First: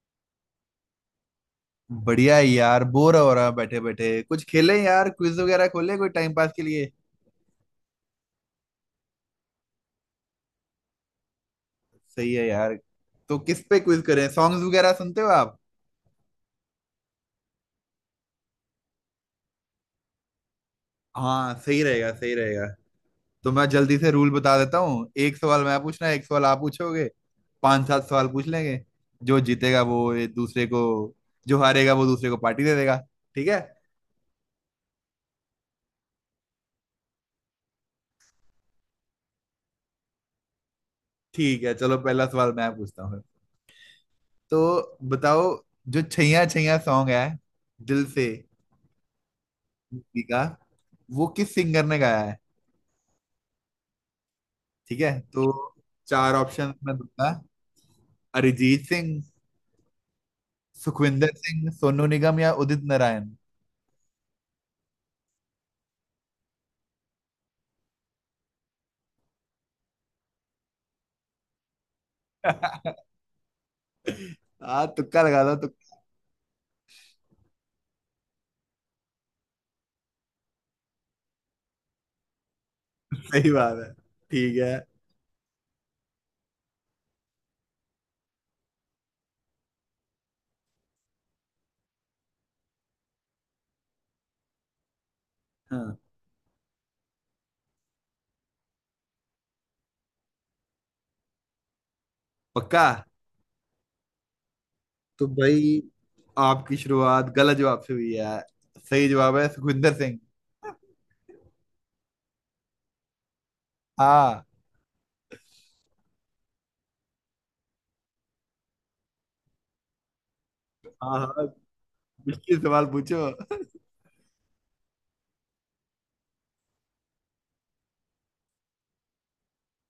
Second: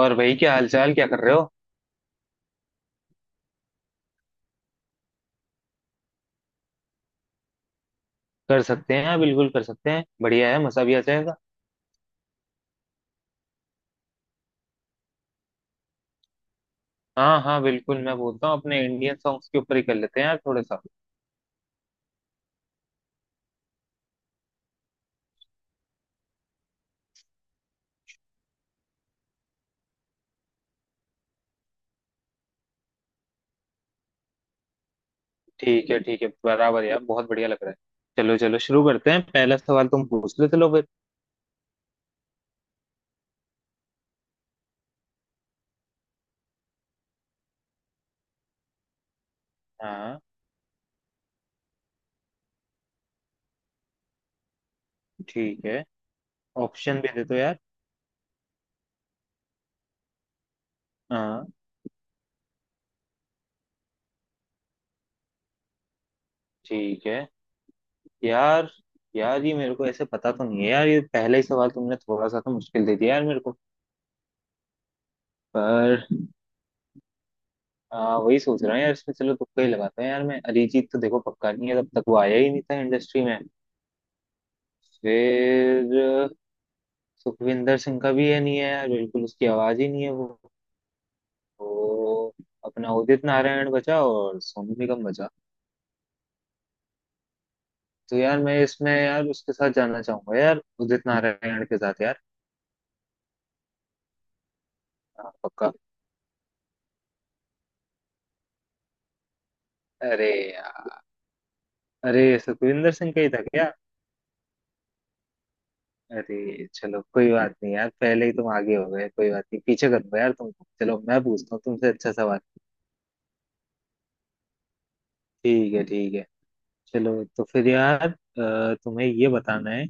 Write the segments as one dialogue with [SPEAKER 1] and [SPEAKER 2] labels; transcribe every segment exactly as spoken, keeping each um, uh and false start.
[SPEAKER 1] और भाई क्या हालचाल, क्या कर रहे हो।
[SPEAKER 2] बढ़िया है यार। बोर हो रहा बैठे बैठे। कुछ खेलें यार, क्विज वगैरह खोले कोई, टाइम पास के लिए।
[SPEAKER 1] कर सकते हैं, बिल्कुल कर सकते हैं, बढ़िया है, मजा भी आ जाएगा।
[SPEAKER 2] सही है यार। तो किस पे क्विज करें? सॉन्ग्स वगैरह सुनते हो आप?
[SPEAKER 1] हाँ हाँ बिल्कुल, मैं बोलता हूँ अपने इंडियन सॉन्ग्स के ऊपर ही कर लेते हैं यार, थोड़ा सा।
[SPEAKER 2] हाँ, सही रहेगा सही रहेगा। तो मैं जल्दी से रूल बता देता हूँ। एक सवाल मैं पूछना, एक सवाल आप पूछोगे। पांच सात सवाल पूछ लेंगे। जो जीतेगा वो एक दूसरे को, जो हारेगा वो दूसरे को पार्टी दे देगा। ठीक है?
[SPEAKER 1] ठीक है ठीक है, बराबर यार, बहुत बढ़िया लग रहा है। चलो चलो शुरू करते हैं, पहला सवाल तुम पूछ लो चलो फिर।
[SPEAKER 2] ठीक है, चलो पहला सवाल मैं पूछता हूँ। तो बताओ, जो छैया छैया सॉन्ग है दिल से
[SPEAKER 1] हाँ।
[SPEAKER 2] मूवी का, वो किस सिंगर ने गाया है? ठीक है तो
[SPEAKER 1] ठीक है,
[SPEAKER 2] चार ऑप्शन मैं
[SPEAKER 1] ऑप्शन भी दे
[SPEAKER 2] दूंगा।
[SPEAKER 1] दो यार।
[SPEAKER 2] अरिजीत सिंह, सुखविंदर
[SPEAKER 1] हाँ।
[SPEAKER 2] सिंह, सोनू निगम या उदित नारायण।
[SPEAKER 1] ठीक है। यार, यार ये मेरे को ऐसे पता तो नहीं है यार, ये पहला ही सवाल तुमने थोड़ा सा तो मुश्किल दे दिया यार मेरे को।
[SPEAKER 2] हाँ, तुक्का लगा दो तुक्का।
[SPEAKER 1] पर हाँ वही सोच रहा हूँ यार इसमें, चलो तुक्का ही लगाते हैं यार। मैं अरिजीत तो देखो पक्का नहीं है, तब तक वो आया ही नहीं था इंडस्ट्री में।
[SPEAKER 2] सही बात है। ठीक है।
[SPEAKER 1] फिर अ, सुखविंदर सिंह का भी है नहीं है यार, बिल्कुल उसकी आवाज ही नहीं है वो। तो अपना उदित नारायण बचा और सोनू निगम बचा।
[SPEAKER 2] हाँ,
[SPEAKER 1] तो यार मैं इसमें यार उसके साथ जाना चाहूंगा यार, उदित नारायण के साथ यार।
[SPEAKER 2] पक्का? तो
[SPEAKER 1] हाँ, पक्का।
[SPEAKER 2] भाई, आपकी शुरुआत गलत जवाब से हुई है। सही जवाब है सुखविंदर सिंह।
[SPEAKER 1] अरे यार। अरे, सुखविंदर सिंह का ही था क्या।
[SPEAKER 2] हाँ
[SPEAKER 1] अरे चलो कोई बात नहीं यार, पहले ही तुम आगे हो गए। कोई बात नहीं, पीछे कर दो यार तुमको, चलो
[SPEAKER 2] हाँ,
[SPEAKER 1] मैं
[SPEAKER 2] हाँ,
[SPEAKER 1] पूछता हूँ तुमसे अच्छा सवाल।
[SPEAKER 2] मुश्किल सवाल पूछो।
[SPEAKER 1] ठीक है ठीक है। चलो तो फिर यार, अ, तुम्हें ये बताना है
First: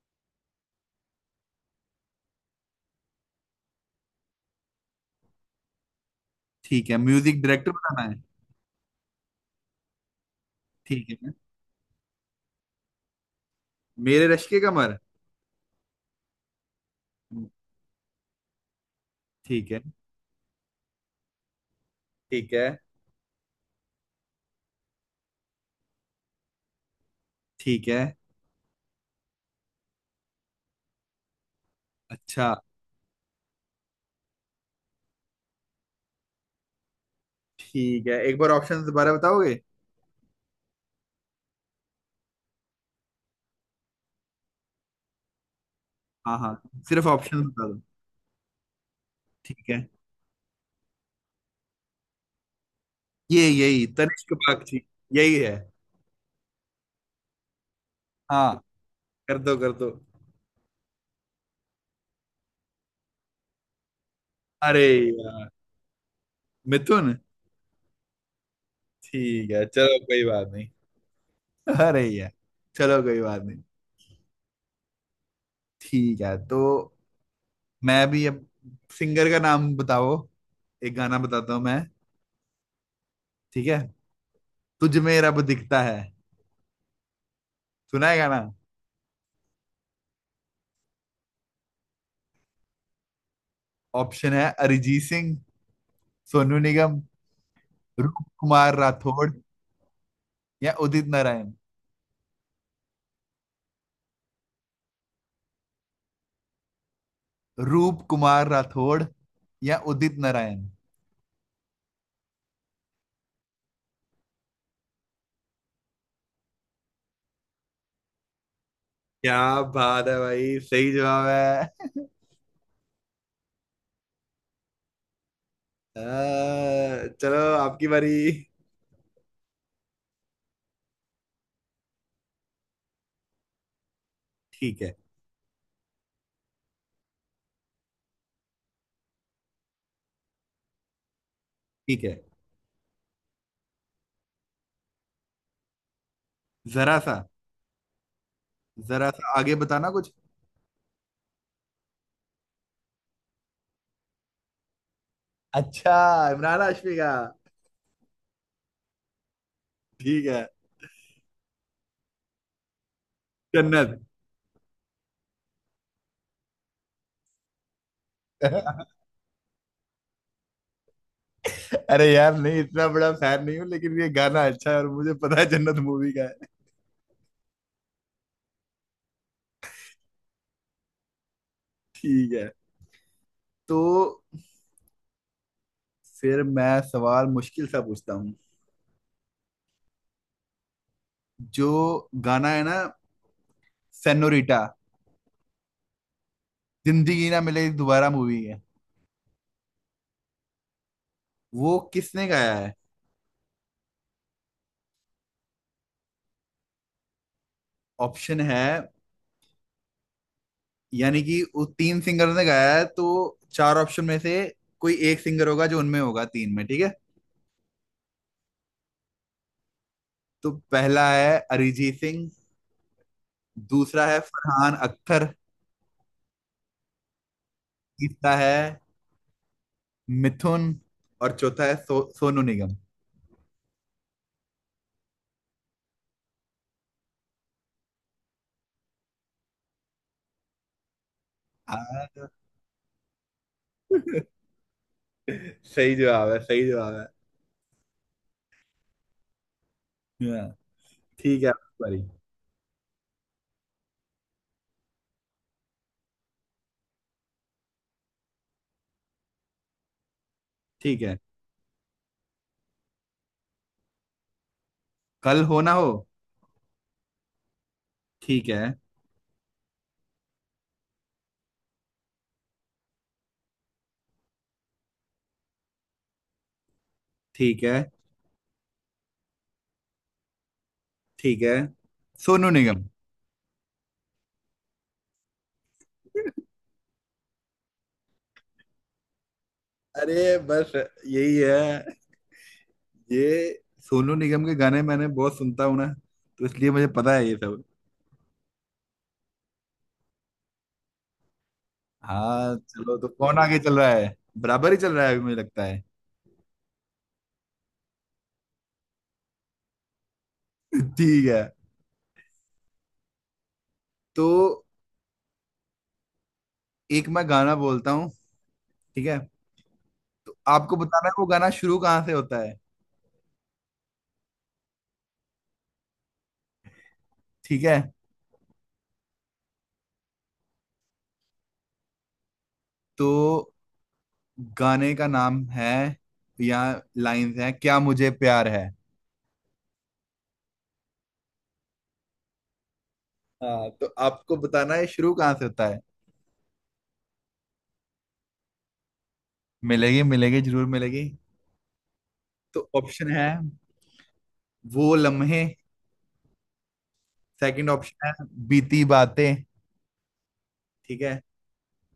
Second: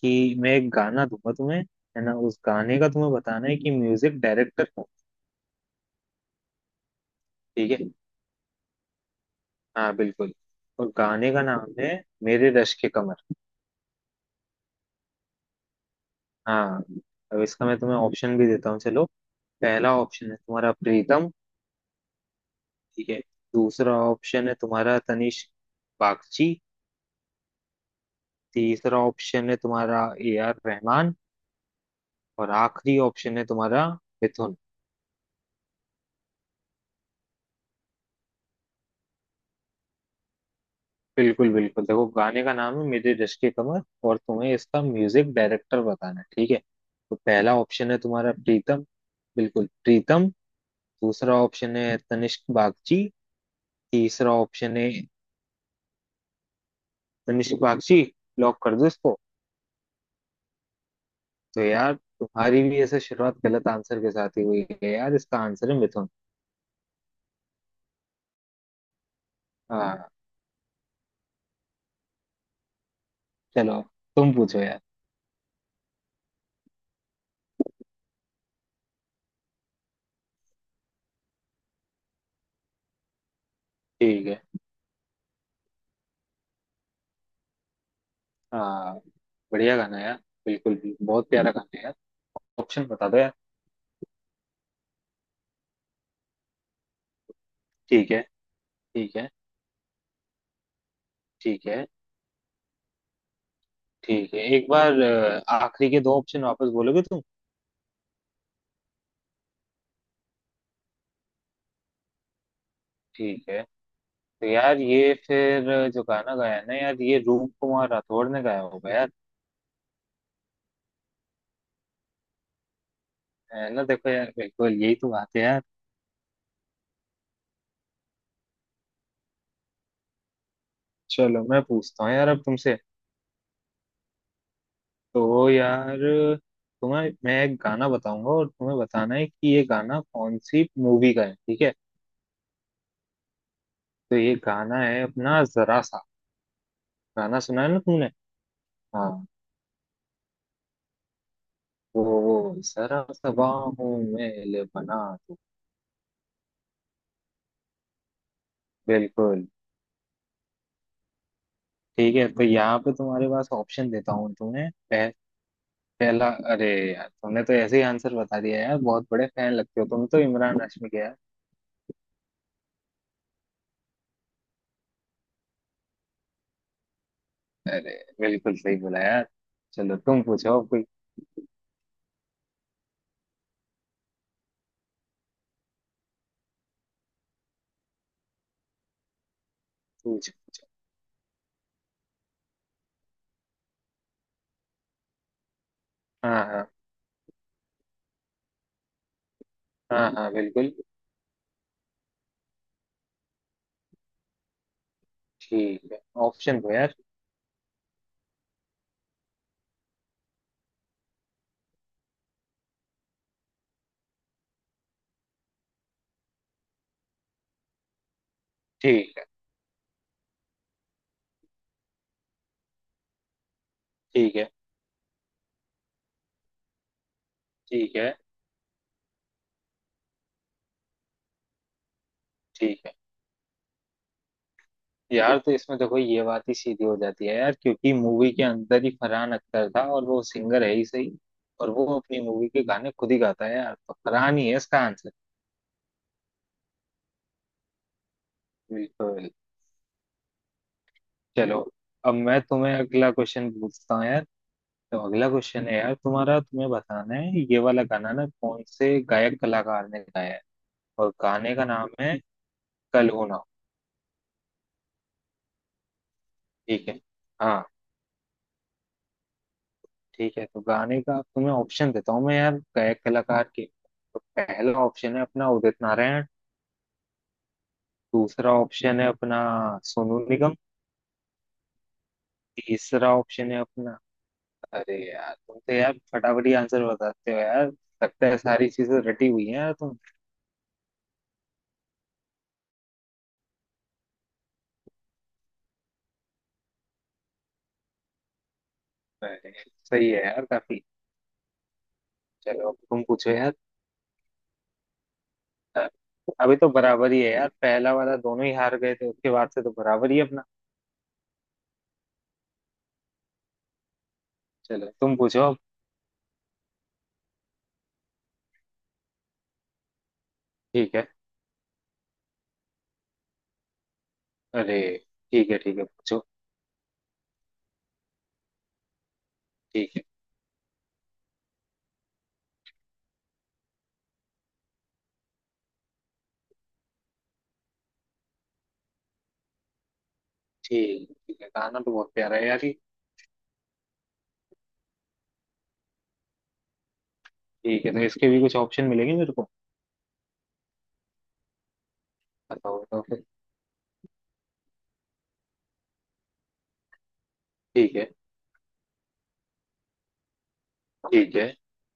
[SPEAKER 1] कि मैं एक गाना दूंगा तुम्हें, है ना। उस गाने का तुम्हें बताना है कि म्यूजिक डायरेक्टर कौन।
[SPEAKER 2] ठीक है, म्यूजिक डायरेक्टर
[SPEAKER 1] ठीक है,
[SPEAKER 2] बनाना है।
[SPEAKER 1] हाँ बिल्कुल। और
[SPEAKER 2] ठीक
[SPEAKER 1] गाने
[SPEAKER 2] है।
[SPEAKER 1] का नाम है मेरे रश के कमर।
[SPEAKER 2] मेरे रश्के कमर।
[SPEAKER 1] हाँ। अब इसका मैं तुम्हें ऑप्शन भी देता हूँ चलो।
[SPEAKER 2] ठीक है।
[SPEAKER 1] पहला ऑप्शन है तुम्हारा प्रीतम।
[SPEAKER 2] ठीक है।
[SPEAKER 1] ठीक है। दूसरा ऑप्शन है तुम्हारा तनिष्क बागची।
[SPEAKER 2] ठीक है।
[SPEAKER 1] तीसरा ऑप्शन है तुम्हारा ए आर रहमान।
[SPEAKER 2] अच्छा।
[SPEAKER 1] और आखिरी ऑप्शन है तुम्हारा मिथुन।
[SPEAKER 2] ठीक है, एक बार ऑप्शन दोबारा बताओगे?
[SPEAKER 1] बिल्कुल बिल्कुल देखो, गाने का नाम है मेरी रिश्क की कमर, और तुम्हें इसका म्यूजिक डायरेक्टर बताना है
[SPEAKER 2] हाँ
[SPEAKER 1] ठीक
[SPEAKER 2] हाँ,
[SPEAKER 1] है।
[SPEAKER 2] सिर्फ
[SPEAKER 1] तो
[SPEAKER 2] ऑप्शन
[SPEAKER 1] पहला
[SPEAKER 2] बता दो।
[SPEAKER 1] ऑप्शन है तुम्हारा प्रीतम, बिल्कुल
[SPEAKER 2] ठीक है।
[SPEAKER 1] प्रीतम। दूसरा ऑप्शन है तनिष्क बागची।
[SPEAKER 2] ये यही, तनिष्क
[SPEAKER 1] तीसरा ऑप्शन
[SPEAKER 2] बागची।
[SPEAKER 1] है
[SPEAKER 2] यही है।
[SPEAKER 1] तनिष्क बागची।
[SPEAKER 2] हाँ,
[SPEAKER 1] लॉक कर दो इसको।
[SPEAKER 2] कर दो कर दो।
[SPEAKER 1] तो यार, तुम्हारी भी ऐसे शुरुआत गलत आंसर के साथ ही हुई
[SPEAKER 2] अरे
[SPEAKER 1] है यार, इसका
[SPEAKER 2] यार,
[SPEAKER 1] आंसर है मिथुन।
[SPEAKER 2] मिथुन। ठीक है चलो
[SPEAKER 1] हाँ।
[SPEAKER 2] कोई बात नहीं। अरे यार, चलो कोई बात नहीं।
[SPEAKER 1] चलो तुम पूछो यार।
[SPEAKER 2] ठीक है तो मैं भी अब सिंगर का नाम बताओ। एक गाना बताता हूँ मैं। ठीक है।
[SPEAKER 1] ठीक है।
[SPEAKER 2] तुझ में रब दिखता है, सुना है गाना?
[SPEAKER 1] हाँ, बढ़िया गाना है यार, बिल्कुल, भी बहुत प्यारा गाना है यार। ऑप्शन बता दो यार।
[SPEAKER 2] ऑप्शन है अरिजीत सिंह, सोनू निगम,
[SPEAKER 1] ठीक है।
[SPEAKER 2] रूप कुमार
[SPEAKER 1] ठीक है।
[SPEAKER 2] राठौड़ या उदित नारायण।
[SPEAKER 1] ठीक है। ठीक है, एक बार अ, आखिरी के दो ऑप्शन वापस बोलोगे तुम।
[SPEAKER 2] रूप कुमार राठौड़ या उदित नारायण।
[SPEAKER 1] ठीक है। तो यार ये फिर जो गाना गाया है ना यार, ये रूप कुमार राठौड़ ने गाया होगा यार।
[SPEAKER 2] क्या बात है भाई, सही जवाब है।
[SPEAKER 1] है ना, देखो यार, बिल्कुल यही तो बात है यार।
[SPEAKER 2] अह, चलो आपकी बारी।
[SPEAKER 1] चलो मैं पूछता हूँ यार अब तुमसे।
[SPEAKER 2] ठीक है।
[SPEAKER 1] तो यार तुम्हें मैं एक गाना बताऊंगा और तुम्हें बताना है कि ये गाना कौन सी मूवी का है ठीक है।
[SPEAKER 2] ठीक है।
[SPEAKER 1] तो ये गाना है अपना जरा सा,
[SPEAKER 2] जरा सा।
[SPEAKER 1] गाना सुना है ना तुमने। हाँ,
[SPEAKER 2] जरा सा आगे बताना कुछ।
[SPEAKER 1] वो वो जरा सा बाहों में ले बना दो।
[SPEAKER 2] अच्छा, इमरान हाशमी का।
[SPEAKER 1] बिल्कुल।
[SPEAKER 2] ठीक है।
[SPEAKER 1] ठीक है, तो यहाँ पे तुम्हारे पास ऑप्शन
[SPEAKER 2] जन्नत।
[SPEAKER 1] देता हूँ तुम्हें। पह, पहला, अरे यार तुमने तो ऐसे ही आंसर बता दिया यार, बहुत बड़े फैन लगते हो तुम तो इमरान हाशमी के यार।
[SPEAKER 2] अरे यार नहीं, इतना बड़ा फैन नहीं हूँ, लेकिन ये गाना अच्छा है और मुझे पता है जन्नत मूवी का है।
[SPEAKER 1] अरे बिल्कुल सही बोला यार। चलो तुम पूछो अब कोई।
[SPEAKER 2] ठीक है तो फिर मैं सवाल मुश्किल सा पूछता हूँ।
[SPEAKER 1] पूछो पूछो।
[SPEAKER 2] जो गाना है ना, सेनोरिटा,
[SPEAKER 1] हाँ हाँ।
[SPEAKER 2] जिंदगी ना मिले दोबारा मूवी है,
[SPEAKER 1] हाँ हाँ बिल्कुल।
[SPEAKER 2] वो किसने गाया है?
[SPEAKER 1] ठीक है, ऑप्शन दो यार।
[SPEAKER 2] ऑप्शन है, यानी कि वो तीन सिंगर ने गाया है तो चार ऑप्शन में से कोई एक सिंगर होगा जो उनमें होगा तीन में, ठीक है?
[SPEAKER 1] ठीक है।
[SPEAKER 2] तो पहला है अरिजीत सिंह, दूसरा है
[SPEAKER 1] ठीक है।
[SPEAKER 2] फरहान अख्तर,
[SPEAKER 1] ठीक है।
[SPEAKER 2] तीसरा है मिथुन, और चौथा है सो, सोनू निगम।
[SPEAKER 1] ठीक है, यार तो इसमें देखो ये बात ही सीधी हो जाती है यार, क्योंकि मूवी के अंदर ही फरहान अख्तर था और वो सिंगर है ही सही, और वो
[SPEAKER 2] हाँ,
[SPEAKER 1] अपनी मूवी के गाने खुद ही गाता है यार, तो फरहान ही है इसका आंसर।
[SPEAKER 2] सही जवाब है सही जवाब है।
[SPEAKER 1] बिल्कुल।
[SPEAKER 2] हाँ, ठीक है
[SPEAKER 1] चलो,
[SPEAKER 2] सॉरी।
[SPEAKER 1] अब मैं तुम्हें अगला क्वेश्चन पूछता हूँ यार। तो अगला क्वेश्चन है यार तुम्हारा, तुम्हें बताना है ये वाला गाना ना कौन से गायक कलाकार ने गाया है।
[SPEAKER 2] ठीक
[SPEAKER 1] और
[SPEAKER 2] है।
[SPEAKER 1] गाने का नाम है कल हो ना हो।
[SPEAKER 2] कल हो ना हो।
[SPEAKER 1] ठीक है, हाँ।
[SPEAKER 2] ठीक है।
[SPEAKER 1] ठीक है, तो गाने का तुम्हें ऑप्शन देता हूँ मैं यार गायक कलाकार के। तो पहला ऑप्शन है अपना उदित नारायण।
[SPEAKER 2] ठीक है।
[SPEAKER 1] दूसरा ऑप्शन है अपना सोनू निगम।
[SPEAKER 2] ठीक है, सोनू निगम।
[SPEAKER 1] तीसरा ऑप्शन है अपना, अरे यार तुम तो यार फटाफट ही आंसर बताते हो यार, लगता है सारी चीजें रटी हुई है यार तुम।
[SPEAKER 2] अरे बस यही है, ये सोनू निगम के गाने मैंने बहुत सुनता हूँ ना, तो इसलिए मुझे पता है ये सब।
[SPEAKER 1] अरे, सही है यार काफी।
[SPEAKER 2] हाँ
[SPEAKER 1] चलो अब
[SPEAKER 2] चलो,
[SPEAKER 1] तुम
[SPEAKER 2] तो
[SPEAKER 1] पूछो
[SPEAKER 2] कौन
[SPEAKER 1] यार।
[SPEAKER 2] आगे चल रहा है? बराबर ही चल रहा है अभी मुझे लगता है।
[SPEAKER 1] अ, अभी तो बराबर ही है यार, पहला वाला दोनों ही हार गए थे, उसके बाद से तो बराबर ही है अपना।
[SPEAKER 2] ठीक है तो
[SPEAKER 1] चलो तुम पूछो अब।
[SPEAKER 2] एक मैं गाना बोलता हूँ, ठीक है? तो आपको
[SPEAKER 1] ठीक है।
[SPEAKER 2] बताना है वो गाना शुरू कहाँ से होता है।
[SPEAKER 1] अरे, ठीक है ठीक है पूछो।
[SPEAKER 2] ठीक है।
[SPEAKER 1] ठीक है।
[SPEAKER 2] तो गाने का नाम है, या लाइंस है, क्या मुझे प्यार है।
[SPEAKER 1] ठीक, ठीक है, गाना तो बहुत प्यारा है यार ये।
[SPEAKER 2] हाँ तो आपको बताना है शुरू कहाँ से होता है।
[SPEAKER 1] ठीक है, तो इसके भी कुछ ऑप्शन मिलेंगे मेरे को।
[SPEAKER 2] मिलेगी मिलेगी जरूर मिलेगी। तो
[SPEAKER 1] बताओ बताओ
[SPEAKER 2] ऑप्शन
[SPEAKER 1] फिर।
[SPEAKER 2] है वो लम्हे। सेकंड
[SPEAKER 1] ठीक है।
[SPEAKER 2] ऑप्शन है बीती बातें। ठीक है।
[SPEAKER 1] ठीक है।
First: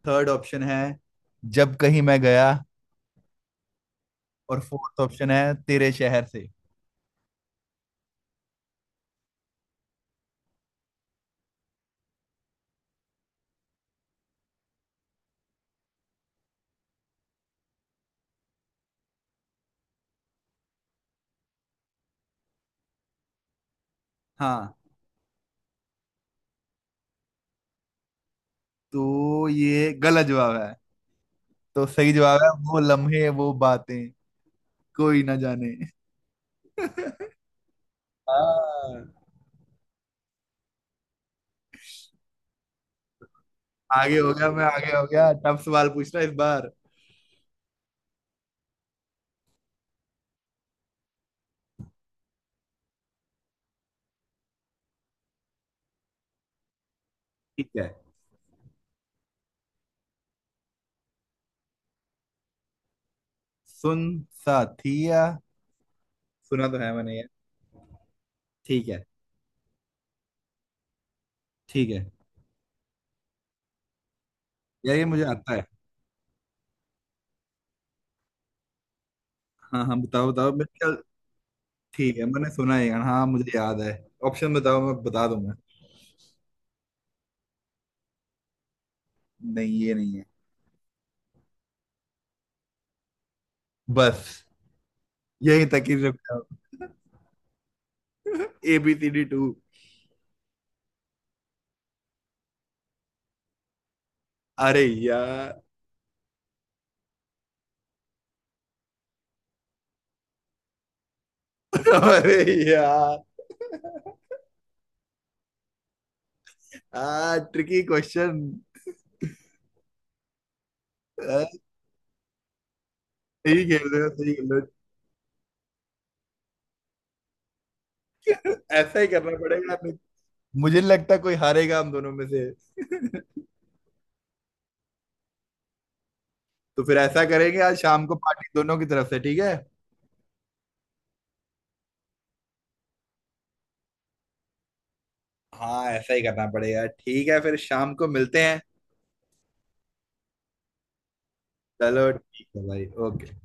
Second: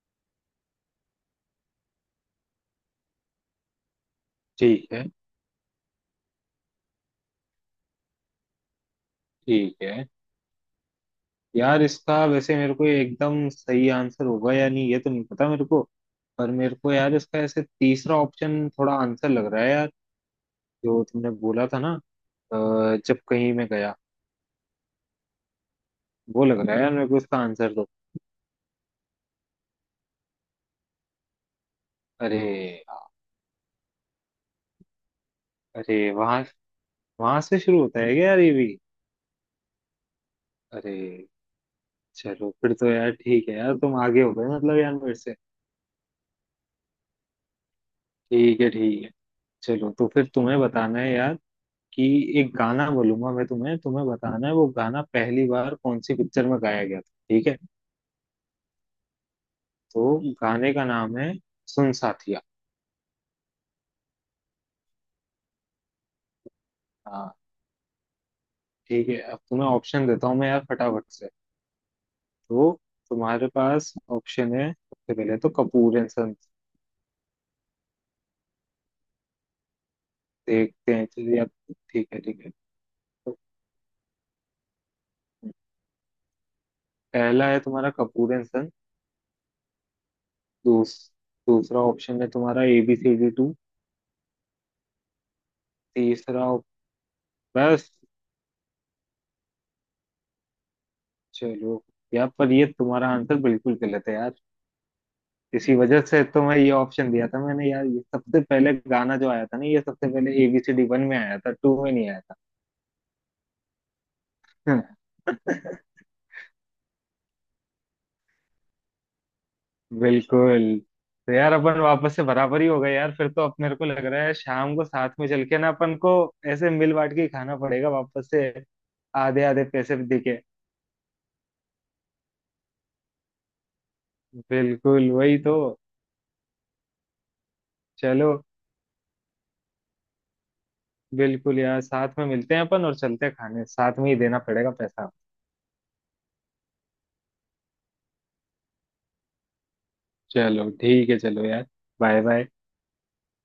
[SPEAKER 2] थर्ड ऑप्शन है जब कहीं मैं गया, और
[SPEAKER 1] ठीक
[SPEAKER 2] फोर्थ
[SPEAKER 1] है।
[SPEAKER 2] ऑप्शन है तेरे शहर से।
[SPEAKER 1] ठीक है, यार इसका वैसे मेरे को एकदम सही आंसर होगा या नहीं ये तो नहीं पता मेरे को। पर मेरे को यार इसका ऐसे तीसरा ऑप्शन थोड़ा आंसर लग रहा है यार, जो तुमने बोला था ना, अ, जब कहीं मैं गया,
[SPEAKER 2] हाँ,
[SPEAKER 1] वो लग रहा है यार मेरे को, इसका आंसर दो।
[SPEAKER 2] तो ये गलत जवाब है। तो सही
[SPEAKER 1] अरे
[SPEAKER 2] जवाब है वो
[SPEAKER 1] यार,
[SPEAKER 2] लम्हे वो बातें कोई ना जाने।
[SPEAKER 1] अरे वहां, वहां से शुरू होता है क्या यार ये भी।
[SPEAKER 2] हाँ,
[SPEAKER 1] अरे चलो फिर तो यार ठीक है यार, तुम
[SPEAKER 2] आगे
[SPEAKER 1] आगे
[SPEAKER 2] हो
[SPEAKER 1] हो
[SPEAKER 2] गया
[SPEAKER 1] गए
[SPEAKER 2] मैं,
[SPEAKER 1] मतलब यार
[SPEAKER 2] आगे हो
[SPEAKER 1] मेरे
[SPEAKER 2] गया।
[SPEAKER 1] से।
[SPEAKER 2] टफ सवाल पूछना इस बार।
[SPEAKER 1] ठीक है ठीक है। चलो तो फिर तुम्हें बताना है यार कि एक गाना बोलूंगा मैं तुम्हें, तुम्हें बताना है वो गाना पहली बार कौन सी पिक्चर में गाया गया था ठीक है।
[SPEAKER 2] ठीक है।
[SPEAKER 1] तो गाने का नाम है सुन साथिया।
[SPEAKER 2] सुन साथिया। सुना तो है मैंने यार।
[SPEAKER 1] हाँ।
[SPEAKER 2] ठीक है।
[SPEAKER 1] ठीक है, अब तुम्हें ऑप्शन देता हूँ मैं यार फटाफट से।
[SPEAKER 2] ठीक है
[SPEAKER 1] तो तुम्हारे पास ऑप्शन है,
[SPEAKER 2] यार, ये
[SPEAKER 1] सबसे
[SPEAKER 2] मुझे
[SPEAKER 1] पहले तो
[SPEAKER 2] आता है।
[SPEAKER 1] Kapoor and sons.
[SPEAKER 2] हाँ हाँ बताओ बताओ, मेरे
[SPEAKER 1] देखते
[SPEAKER 2] ख्याल।
[SPEAKER 1] हैं चलिए अब। ठीक
[SPEAKER 2] ठीक
[SPEAKER 1] है
[SPEAKER 2] है
[SPEAKER 1] ठीक
[SPEAKER 2] मैंने
[SPEAKER 1] है।
[SPEAKER 2] सुना है यार, हाँ
[SPEAKER 1] तो
[SPEAKER 2] मुझे याद है। ऑप्शन बताओ, मैं बता दूंगा।
[SPEAKER 1] पहला है तुम्हारा कपूर एंड सन्स।
[SPEAKER 2] नहीं, ये नहीं है।
[SPEAKER 1] दूस, दूसरा ऑप्शन है तुम्हारा एबीसीडी टू।
[SPEAKER 2] बस, यही तक ही रुक
[SPEAKER 1] तीसरा
[SPEAKER 2] जाओ।
[SPEAKER 1] op- बस
[SPEAKER 2] A B C D two.
[SPEAKER 1] चलो। यार पर ये तुम्हारा आंसर बिल्कुल गलत है यार।
[SPEAKER 2] अरे यार।
[SPEAKER 1] इसी वजह से तो मैं ये ऑप्शन दिया था मैंने यार, ये सबसे पहले गाना जो आया था ना, ये सबसे पहले एबीसीडी वन में आया था, टू में नहीं आया
[SPEAKER 2] अरे यार।
[SPEAKER 1] था
[SPEAKER 2] आ ट्रिकी क्वेश्चन।
[SPEAKER 1] बिल्कुल। तो यार
[SPEAKER 2] सही
[SPEAKER 1] अपन वापस से बराबर ही हो गए यार, फिर तो अब
[SPEAKER 2] खेल
[SPEAKER 1] मेरे को
[SPEAKER 2] रहे
[SPEAKER 1] लग
[SPEAKER 2] हो
[SPEAKER 1] रहा है
[SPEAKER 2] सही खेल रहे
[SPEAKER 1] शाम को साथ में चल के ना अपन को ऐसे मिल बांट के ही खाना पड़ेगा वापस से।
[SPEAKER 2] हो। ऐसा ही करना
[SPEAKER 1] आधे आधे
[SPEAKER 2] पड़ेगा हमें।
[SPEAKER 1] पैसे भी दिखे।
[SPEAKER 2] मुझे नहीं लगता कोई हारेगा हम दोनों में से।
[SPEAKER 1] बिल्कुल वही तो।
[SPEAKER 2] तो फिर ऐसा करेंगे, आज शाम को
[SPEAKER 1] चलो
[SPEAKER 2] पार्टी दोनों की तरफ से, ठीक है?
[SPEAKER 1] बिल्कुल यार, साथ में मिलते हैं अपन और चलते हैं खाने, साथ में ही देना पड़ेगा पैसा।
[SPEAKER 2] हाँ ऐसा ही करना पड़ेगा। ठीक है, फिर शाम को मिलते हैं।
[SPEAKER 1] चलो ठीक है, चलो यार,
[SPEAKER 2] चलो
[SPEAKER 1] बाय
[SPEAKER 2] ठीक
[SPEAKER 1] बाय।
[SPEAKER 2] है भाई, ओके।